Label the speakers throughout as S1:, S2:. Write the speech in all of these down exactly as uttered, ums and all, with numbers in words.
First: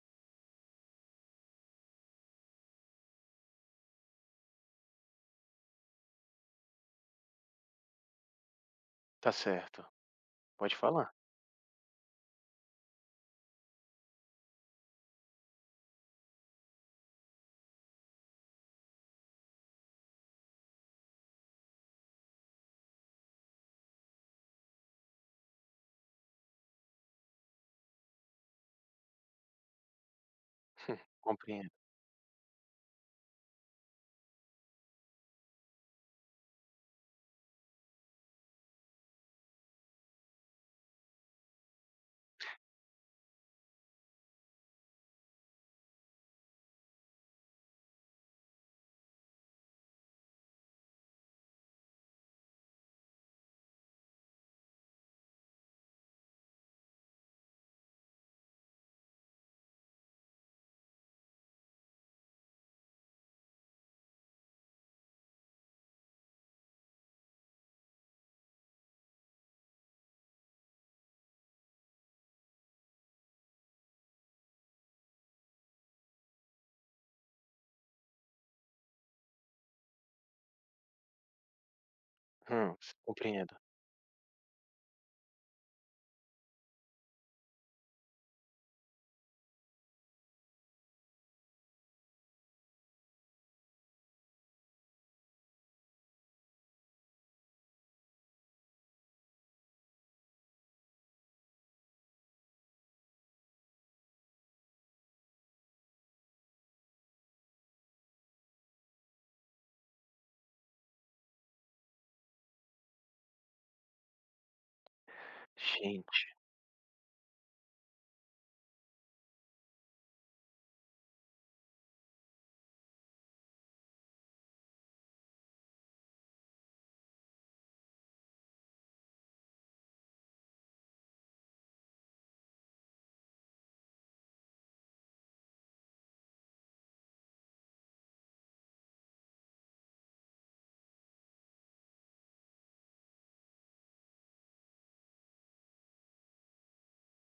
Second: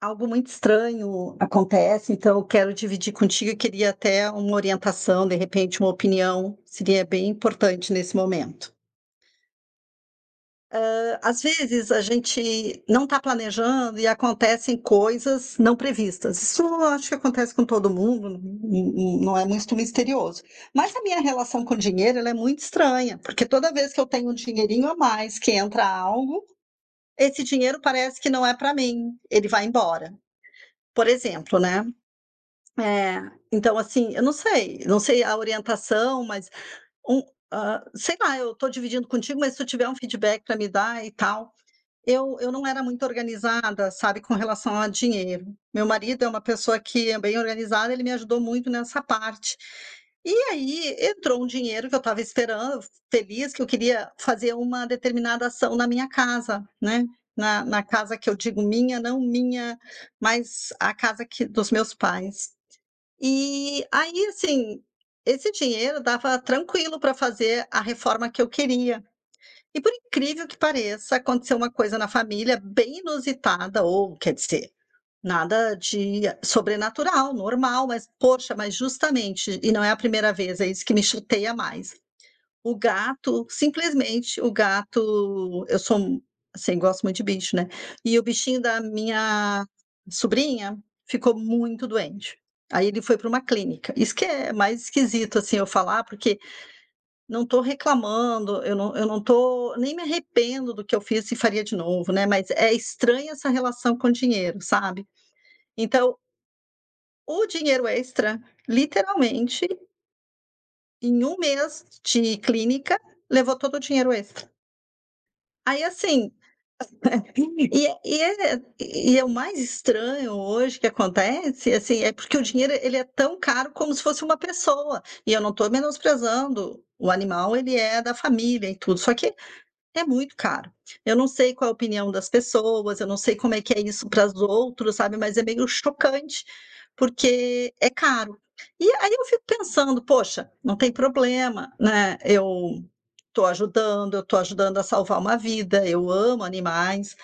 S1: Algo muito estranho acontece, então eu quero dividir contigo e queria até uma orientação, de repente, uma opinião, seria bem importante nesse momento.
S2: Tá certo, pode falar.
S1: Às vezes a gente não está planejando e acontecem coisas não previstas. Isso eu acho que acontece com todo mundo, não não é muito misterioso. Mas a minha relação com o dinheiro, ela é muito estranha, porque toda vez que eu tenho um dinheirinho a mais que entra algo, esse dinheiro parece que não é para mim, ele vai embora. Por exemplo,
S2: Compreendo.
S1: né. É, então assim, eu não sei, não sei a orientação, mas um hã, sei lá, eu estou dividindo contigo, mas se tu tiver um feedback para me dar e tal. Eu eu não era muito organizada, sabe, com relação a dinheiro. Meu marido é uma pessoa que é bem organizada, ele me ajudou muito nessa parte. E aí entrou um dinheiro que eu estava esperando, feliz, que eu queria fazer uma determinada ação na minha casa, né, na na casa que eu digo minha, não minha, mas a casa que dos meus pais. E aí, assim, esse dinheiro dava tranquilo para fazer a reforma que eu queria. E por incrível que pareça, aconteceu uma coisa na família bem inusitada, ou quer dizer, nada de sobrenatural, normal, mas poxa, mas justamente, e não é a primeira vez, é isso que me chateia mais. O
S2: Hum,
S1: gato,
S2: compreendo.
S1: simplesmente o gato eu sou, assim, gosto muito de bicho, né, e o bichinho da minha sobrinha ficou muito doente. Aí ele foi para uma clínica. Isso que é mais esquisito, assim, eu falar, porque não estou reclamando, eu não eu não estou nem me arrependo do que eu fiz e faria de novo, né, mas é estranha essa relação com o dinheiro, sabe. Então, o dinheiro extra, literalmente, em um mês de clínica, levou todo o dinheiro extra. Aí,
S2: Gente,
S1: assim, E e é e é o mais estranho hoje que acontece, assim, é porque o dinheiro ele é tão caro como se fosse uma pessoa, e eu não estou menosprezando o animal, ele é da família e tudo, só que é muito caro. Eu não sei qual é a opinião das pessoas, eu não sei como é que é isso para os outros, sabe, mas é meio chocante, porque é caro. E aí eu fico pensando: "Poxa, não tem problema, né, eu estou ajudando, eu estou ajudando a salvar uma vida, eu amo animais".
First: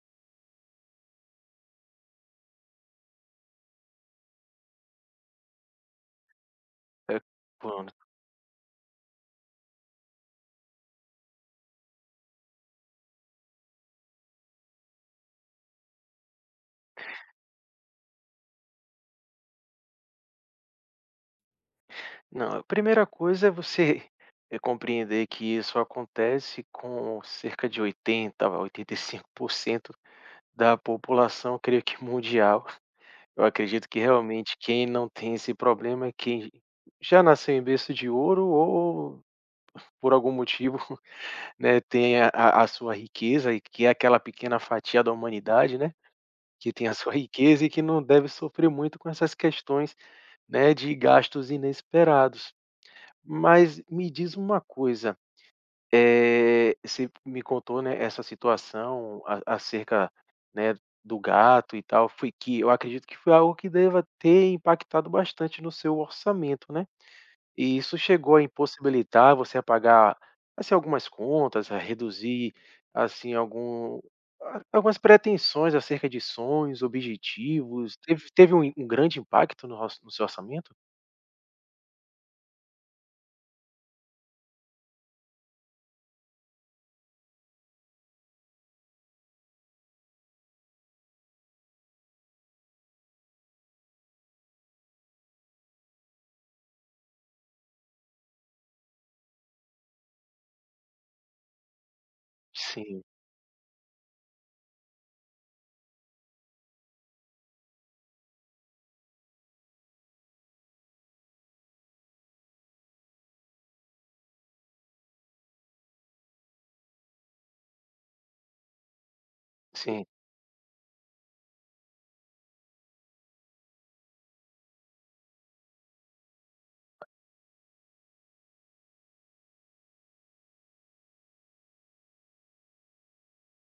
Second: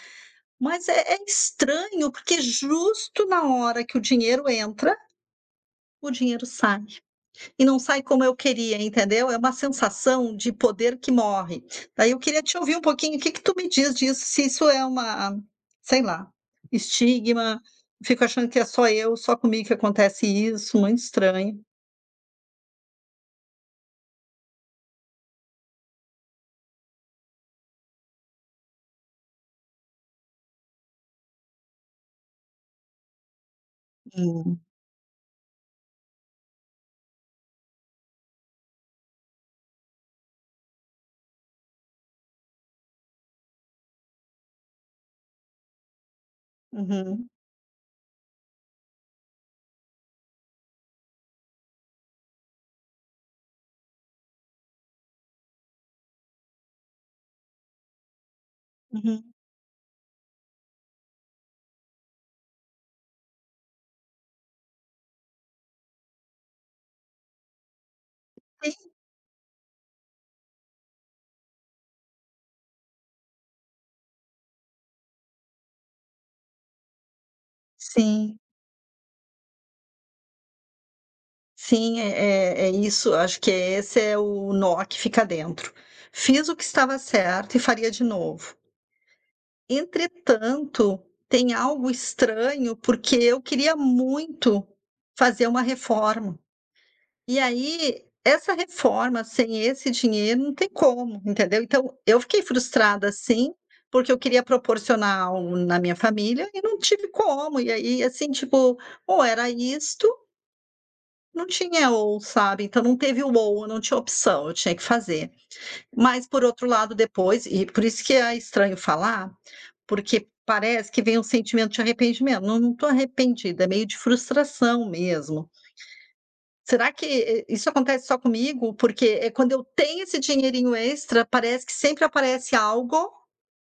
S1: Mas é é estranho, porque justo na hora que o dinheiro entra, o dinheiro sai.
S2: é
S1: E não
S2: quando
S1: sai como eu queria, entendeu? É uma sensação de poder que morre. Daí eu queria te ouvir um pouquinho, o que que tu me diz disso, se isso é uma, sei lá, estigma, fico achando que é só eu, só comigo que acontece isso, muito estranho.
S2: não, a primeira coisa é você, eh, compreender que isso acontece com cerca de oitenta a oitenta e cinco por cento da população, creio que mundial. Eu acredito que realmente
S1: Sim.
S2: quem não tem esse problema é quem já nasceu em berço de ouro ou por algum motivo, né, tem a a a sua riqueza e que é aquela pequena fatia da humanidade, né. Que tem a sua
S1: Uhum,
S2: riqueza e que não deve sofrer muito com essas questões, né, de gastos inesperados. Mas me diz uma coisa, eh, você me contou, né, essa situação
S1: uhum.
S2: a acerca, né, do gato e tal, foi que eu acredito que foi algo que deva ter impactado bastante no seu orçamento, né? E isso chegou a
S1: Sim,
S2: impossibilitar você a pagar, assim, algumas contas, a reduzir, assim, algum a algumas pretensões acerca de sonhos, objetivos? Teve
S1: sim.
S2: teve um um grande impacto no orç no seu orçamento?
S1: Sim, é é é isso, acho que é, esse é o nó que fica dentro. Fiz o que estava certo e faria de novo. Entretanto, tem algo estranho, porque eu queria muito fazer uma reforma. E aí, essa reforma sem esse dinheiro não tem como, entendeu? Então, eu fiquei
S2: Sim,
S1: frustrada sim, porque eu queria proporcionar algo na minha família e não tive como. E aí, assim, tipo, ou era isto não tinha ou, sabe, então não teve o ou, não tinha opção, eu tinha que fazer. Mas por outro lado depois e por isso que é estranho falar,
S2: sim,
S1: porque parece que vem um sentimento de arrependimento, não não tô arrependida, é meio de frustração mesmo. Será que e isso acontece só comigo? Porque, eh, quando eu tenho esse dinheirinho extra, parece que sempre aparece algo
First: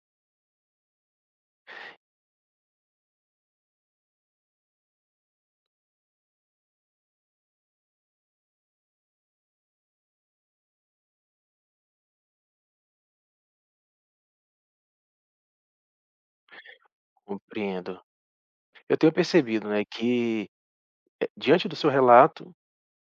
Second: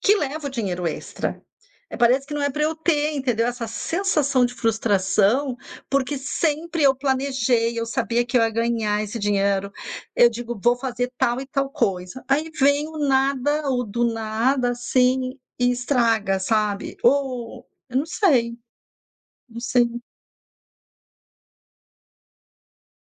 S1: que leva o dinheiro extra. Eh, parece que não é para eu ter, entendeu, essa sensação de frustração, porque sempre eu planejei, eu sabia que eu ia ganhar esse dinheiro. Eu digo: "Vou fazer tal e tal coisa". Aí vem o nada, o do nada, assim, e estraga, sabe. Ou eu
S2: compreendo.
S1: não sei,
S2: Eu tenho
S1: não
S2: percebido, né,
S1: sei.
S2: que, eh, diante do seu relato,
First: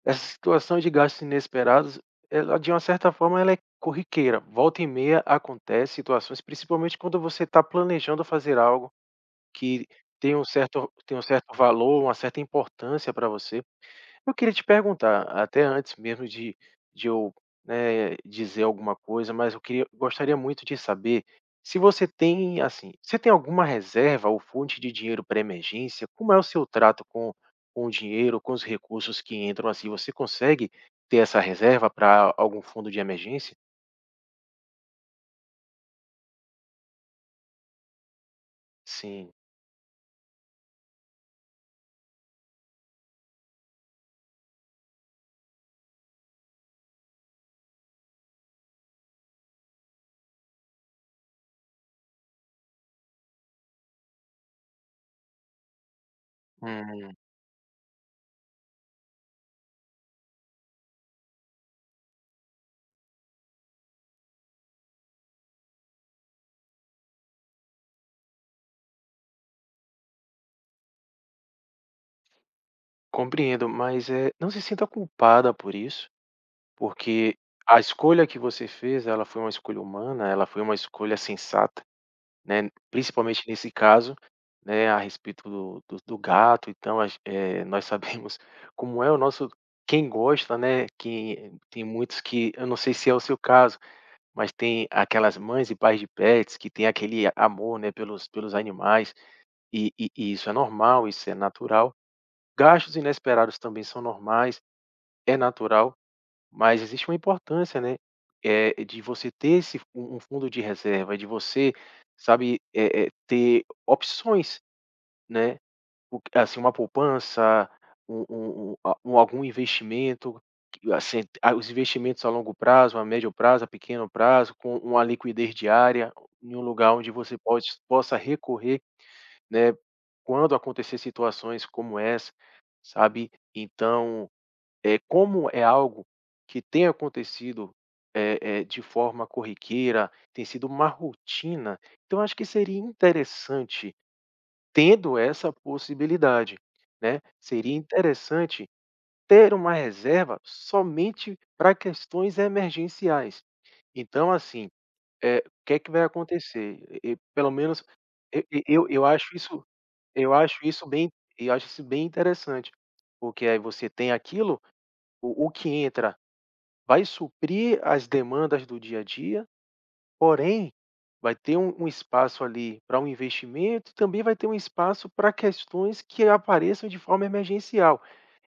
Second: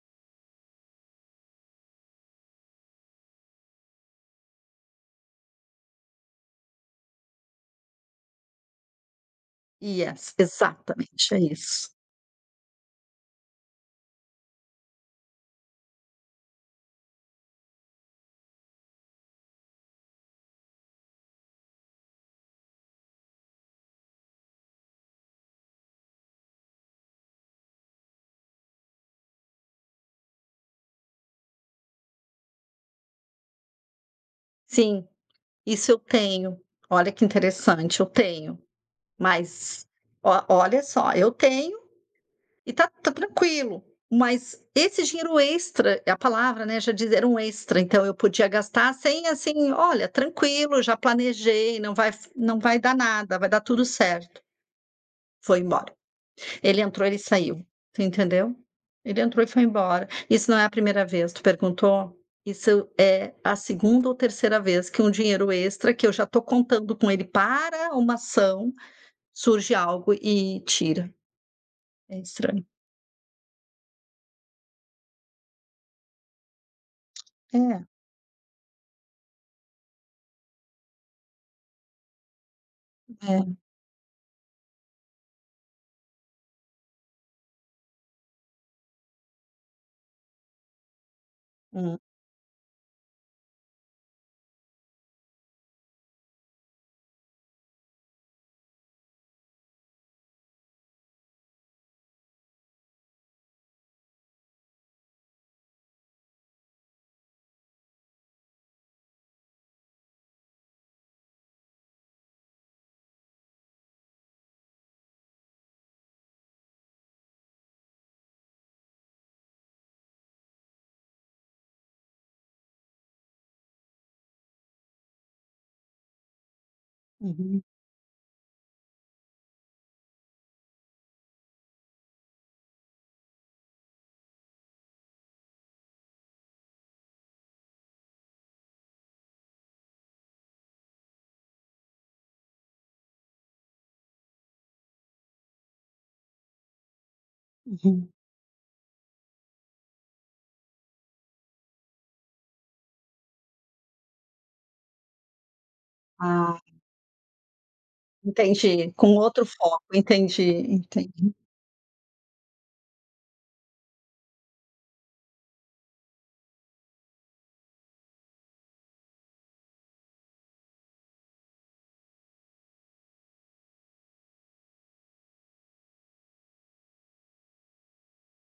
S2: essa situação de gastos inesperados, ela de uma certa forma ela é corriqueira. Volta e meia acontece situações, principalmente quando você está planejando fazer algo. Que
S1: Yes,
S2: tem um certo tem um
S1: exatamente, é
S2: certo
S1: isso.
S2: valor, uma certa importância para você. Eu queria te perguntar, até antes mesmo de de eu, né, dizer alguma coisa, mas eu queria gostaria muito de saber se você tem, assim, você tem alguma reserva ou fonte de dinheiro para emergência? Como é o seu trato com com o dinheiro, com os recursos que entram, assim, você consegue ter essa reserva para algum fundo de emergência?
S1: Sim, isso eu tenho. Olha que interessante, eu tenho.
S2: Sim.
S1: Mas o olha só, eu tenho E tá tá tranquilo, mas esse dinheiro extra, é a palavra, né, já diz, era um extra, então eu podia gastar sem assim: "Olha, tranquilo, já planejei, não vai não vai dar nada, vai dar tudo certo". Foi embora. Ele entrou,
S2: Hum,
S1: ele saiu, tu entendeu? Ele entrou e foi embora. Isso não é a primeira vez, tu perguntou? Isso é a segunda ou terceira vez que um dinheiro extra, que eu já tô contando com ele para uma ação, surge algo e tira. É estranho.
S2: compreendo, mas, é, não se sinta culpada por isso. Porque a
S1: É,
S2: escolha que você fez, ela foi uma escolha humana, ela foi uma escolha sensata, né, principalmente
S1: é.
S2: nesse caso, né, a respeito do do do gato, então a gen eh, nós sabemos como é o nosso quem gosta, né, quem tem
S1: Hum,
S2: muitos, que eu não sei se é o seu caso, mas tem aquelas mães e pais de pets que têm aquele a- amor, né, pelos pelos animais, e e e isso é normal, isso é natural. Gastos inesperados também são normais, é natural. Mas existe uma importância, né, eh, de você ter esse um um fundo de reserva, de você, sabe, eh eh, ter opções, né, o que- assim, uma poupança, um um um a um algum investimento, que assim, a os investimentos a longo prazo, a médio prazo, a pequeno prazo, com uma liquidez diária, em um lugar onde você
S1: uhum.
S2: pode possa recorrer, né, quando acontecer situações como essa, sabe. Então é como é algo que tem acontecido, eh eh, de forma corriqueira, tem sido uma rotina, então acho que seria interessante, tendo essa possibilidade, né, seria
S1: Uhum.
S2: interessante ter uma reserva somente para questões emergenciais. Então assim, eh, o que é que vai
S1: Ah,
S2: acontecer? E e pelo menos e eu
S1: entendi,
S2: eu
S1: com
S2: acho
S1: outro
S2: isso
S1: foco,
S2: eu
S1: entendi,
S2: acho isso bem
S1: entendi.
S2: eu acho isso bem interessante, porque aí você tem aquilo, o o que entra. Vai suprir as demandas do dia a dia, porém, vai ter um um espaço ali para um investimento e também vai ter um espaço para questões que apareçam de forma emergencial.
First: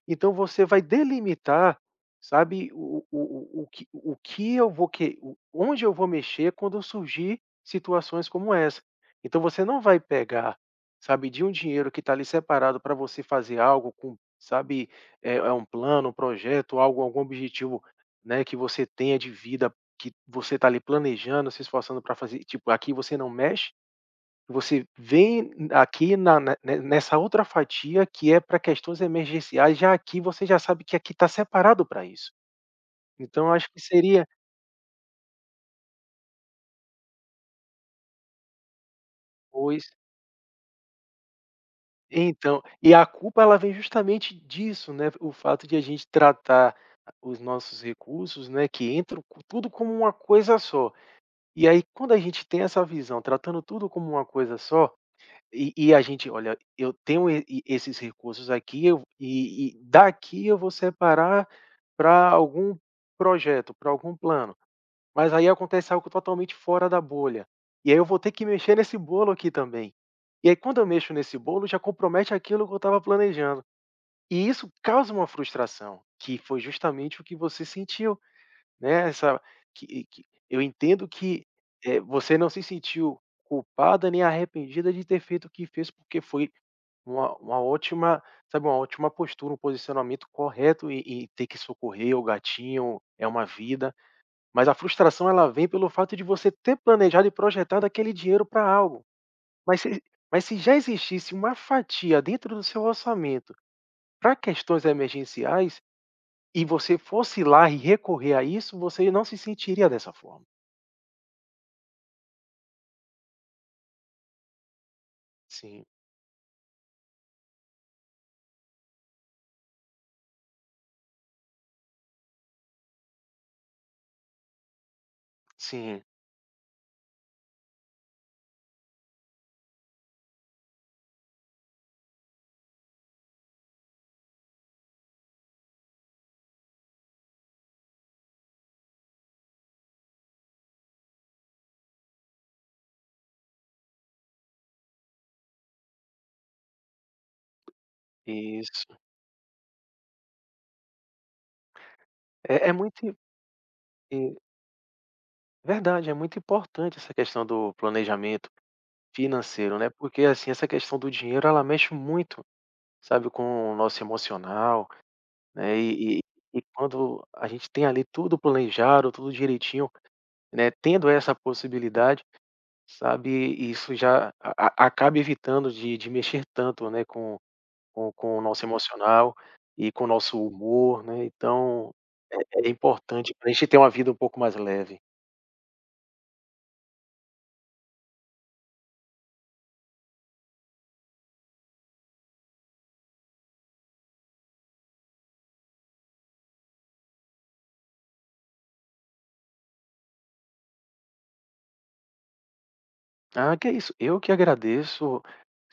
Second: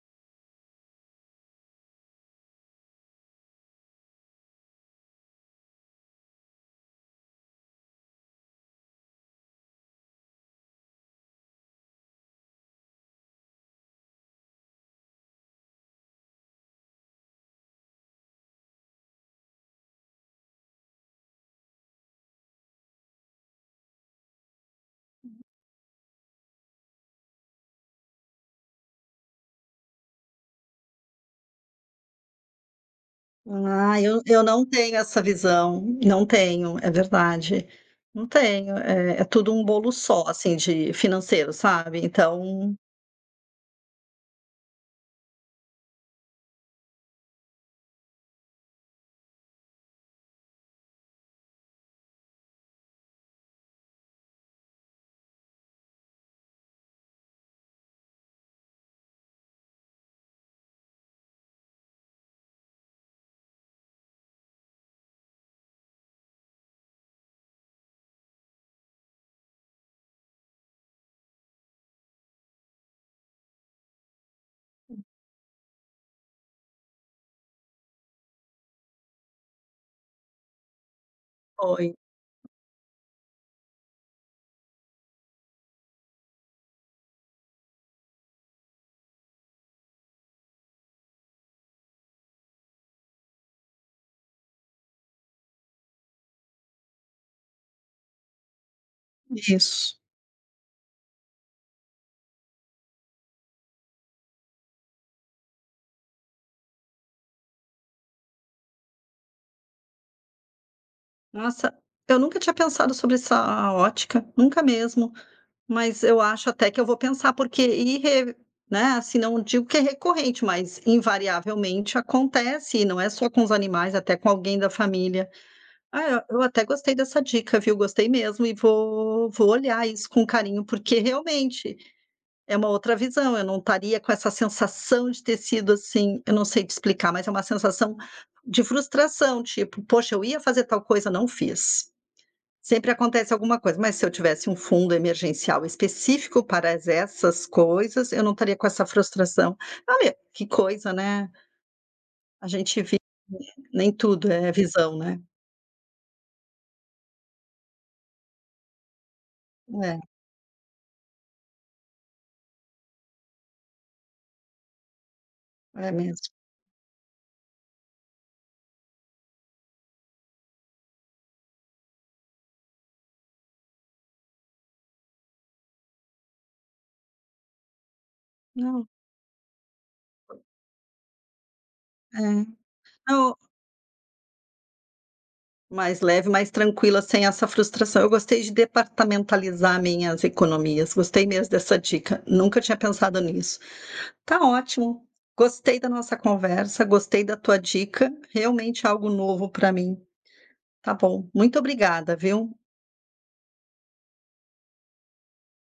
S2: Então você vai delimitar, sabe, o o o o que o que eu vou que o onde eu vou mexer quando surgir situações como essa. Então você não vai pegar, sabe, de um dinheiro que está ali separado para você fazer algo com, sabe, é é um plano, um projeto, algo algum objetivo, né, que você tenha de vida, que você está ali planejando, se esforçando para fazer, tipo, aqui você não mexe, você vem aqui na ne ne nessa outra fatia que é para questões emergenciais, já aqui você já sabe que aqui está separado para isso. Então eu acho que
S1: Ah, eu
S2: seria,
S1: eu não tenho essa visão, não tenho, é verdade. Não tenho, é é tudo um
S2: pois,
S1: bolo só, assim, de financeiro, sabe,
S2: então,
S1: então
S2: e a culpa ela vem justamente disso, né, o fato de a gente tratar os nossos recursos, né, que entram, co- tudo como uma coisa só. E aí quando a gente tem essa visão, tratando tudo como uma coisa só. E e a gente: "Olha, eu tenho e e esses recursos aqui, eu e e daqui eu vou separar para algum projeto, para algum plano". Mas aí acontece algo totalmente fora da bolha. E aí eu vou ter que mexer nesse bolo aqui também. E aí quando eu mexo nesse bolo, já compromete aquilo que eu estava planejando. E isso causa uma frustração, que foi justamente o que você sentiu, né, essa, que que eu entendo que,
S1: foi
S2: eh, você não se sentiu culpada nem arrependida de ter feito o que fez, porque foi uma uma ótima, sabe, uma ótima postura, um posicionamento correto, e e ter que socorrer o gatinho, é uma vida, mas a frustração ela vem pelo fato de você ter planejado e projetado aquele dinheiro para algo. Mas
S1: isso.
S2: se mas se já existisse uma fatia dentro do seu orçamento para questões emergenciais, e você fosse lá e recorrer a isso, você não se sentiria dessa forma.
S1: Nossa, eu nunca tinha pensado sobre essa ótica, nunca mesmo,
S2: Sim,
S1: mas eu acho até que eu vou pensar, porque irre né, assim, não digo que é recorrente, mas invariavelmente acontece, e não é só com os animais, até com alguém da família.
S2: sim,
S1: Ah, eu eu até gostei dessa dica, viu, gostei mesmo e vou vou olhar isso com carinho, porque realmente é uma outra visão, eu não estaria com essa sensação de ter sido assim, eu não sei te explicar, mas é uma sensação de frustração, tipo: "Poxa, eu ia fazer tal coisa, não fiz". Sempre acontece alguma coisa, mas se eu tivesse um fundo emergencial específico para as essas coisas, eu não estaria com essa
S2: isso.
S1: frustração. Olha, que coisa, né, a
S2: É é
S1: gente vi
S2: muito
S1: nem tudo
S2: e
S1: é visão, né.
S2: verdade, é muito importante essa questão do planejamento. Financeiro, né,
S1: É,
S2: porque, assim, essa questão do dinheiro ela mexe muito, sabe, com o nosso emocional, né,
S1: é
S2: e e
S1: mesmo.
S2: e quando a gente tem ali tudo planejado, tudo direitinho, né, tendo essa possibilidade, sabe, isso já a a acaba evitando de de mexer tanto, né, com com com o nosso
S1: Não,
S2: emocional e com o nosso humor, né, então
S1: é.
S2: é é importante
S1: Não,
S2: para a gente ter uma vida um pouco mais leve.
S1: mais leve, mais tranquila, sem essa frustração. Eu gostei de departamentalizar minhas economias, gostei mesmo dessa dica, nunca tinha pensado nisso. Tá ótimo, gostei da nossa conversa, gostei da tua dica, realmente algo novo para mim. Tá bom, muito obrigada, viu?
S2: Ah, que é isso, eu que agradeço.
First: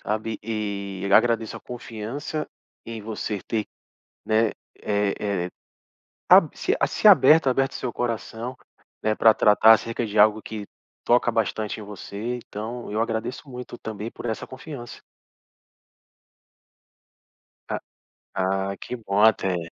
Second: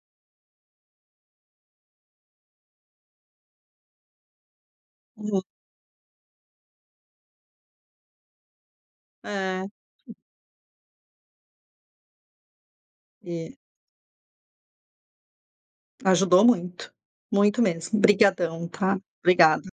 S2: Sabe, e agradeço a confiança em você ter, né, eh
S1: Uhum.
S2: eh, ab se a- se aberto aberto seu coração, né, pra
S1: É,
S2: tratar acerca de algo que toca bastante em você, então eu agradeço
S1: e
S2: muito também por essa confiança.
S1: ajudou muito, muito
S2: Ah
S1: mesmo. Obrigadão,
S2: ah, que
S1: tá?
S2: bom,
S1: Obrigada.
S2: até.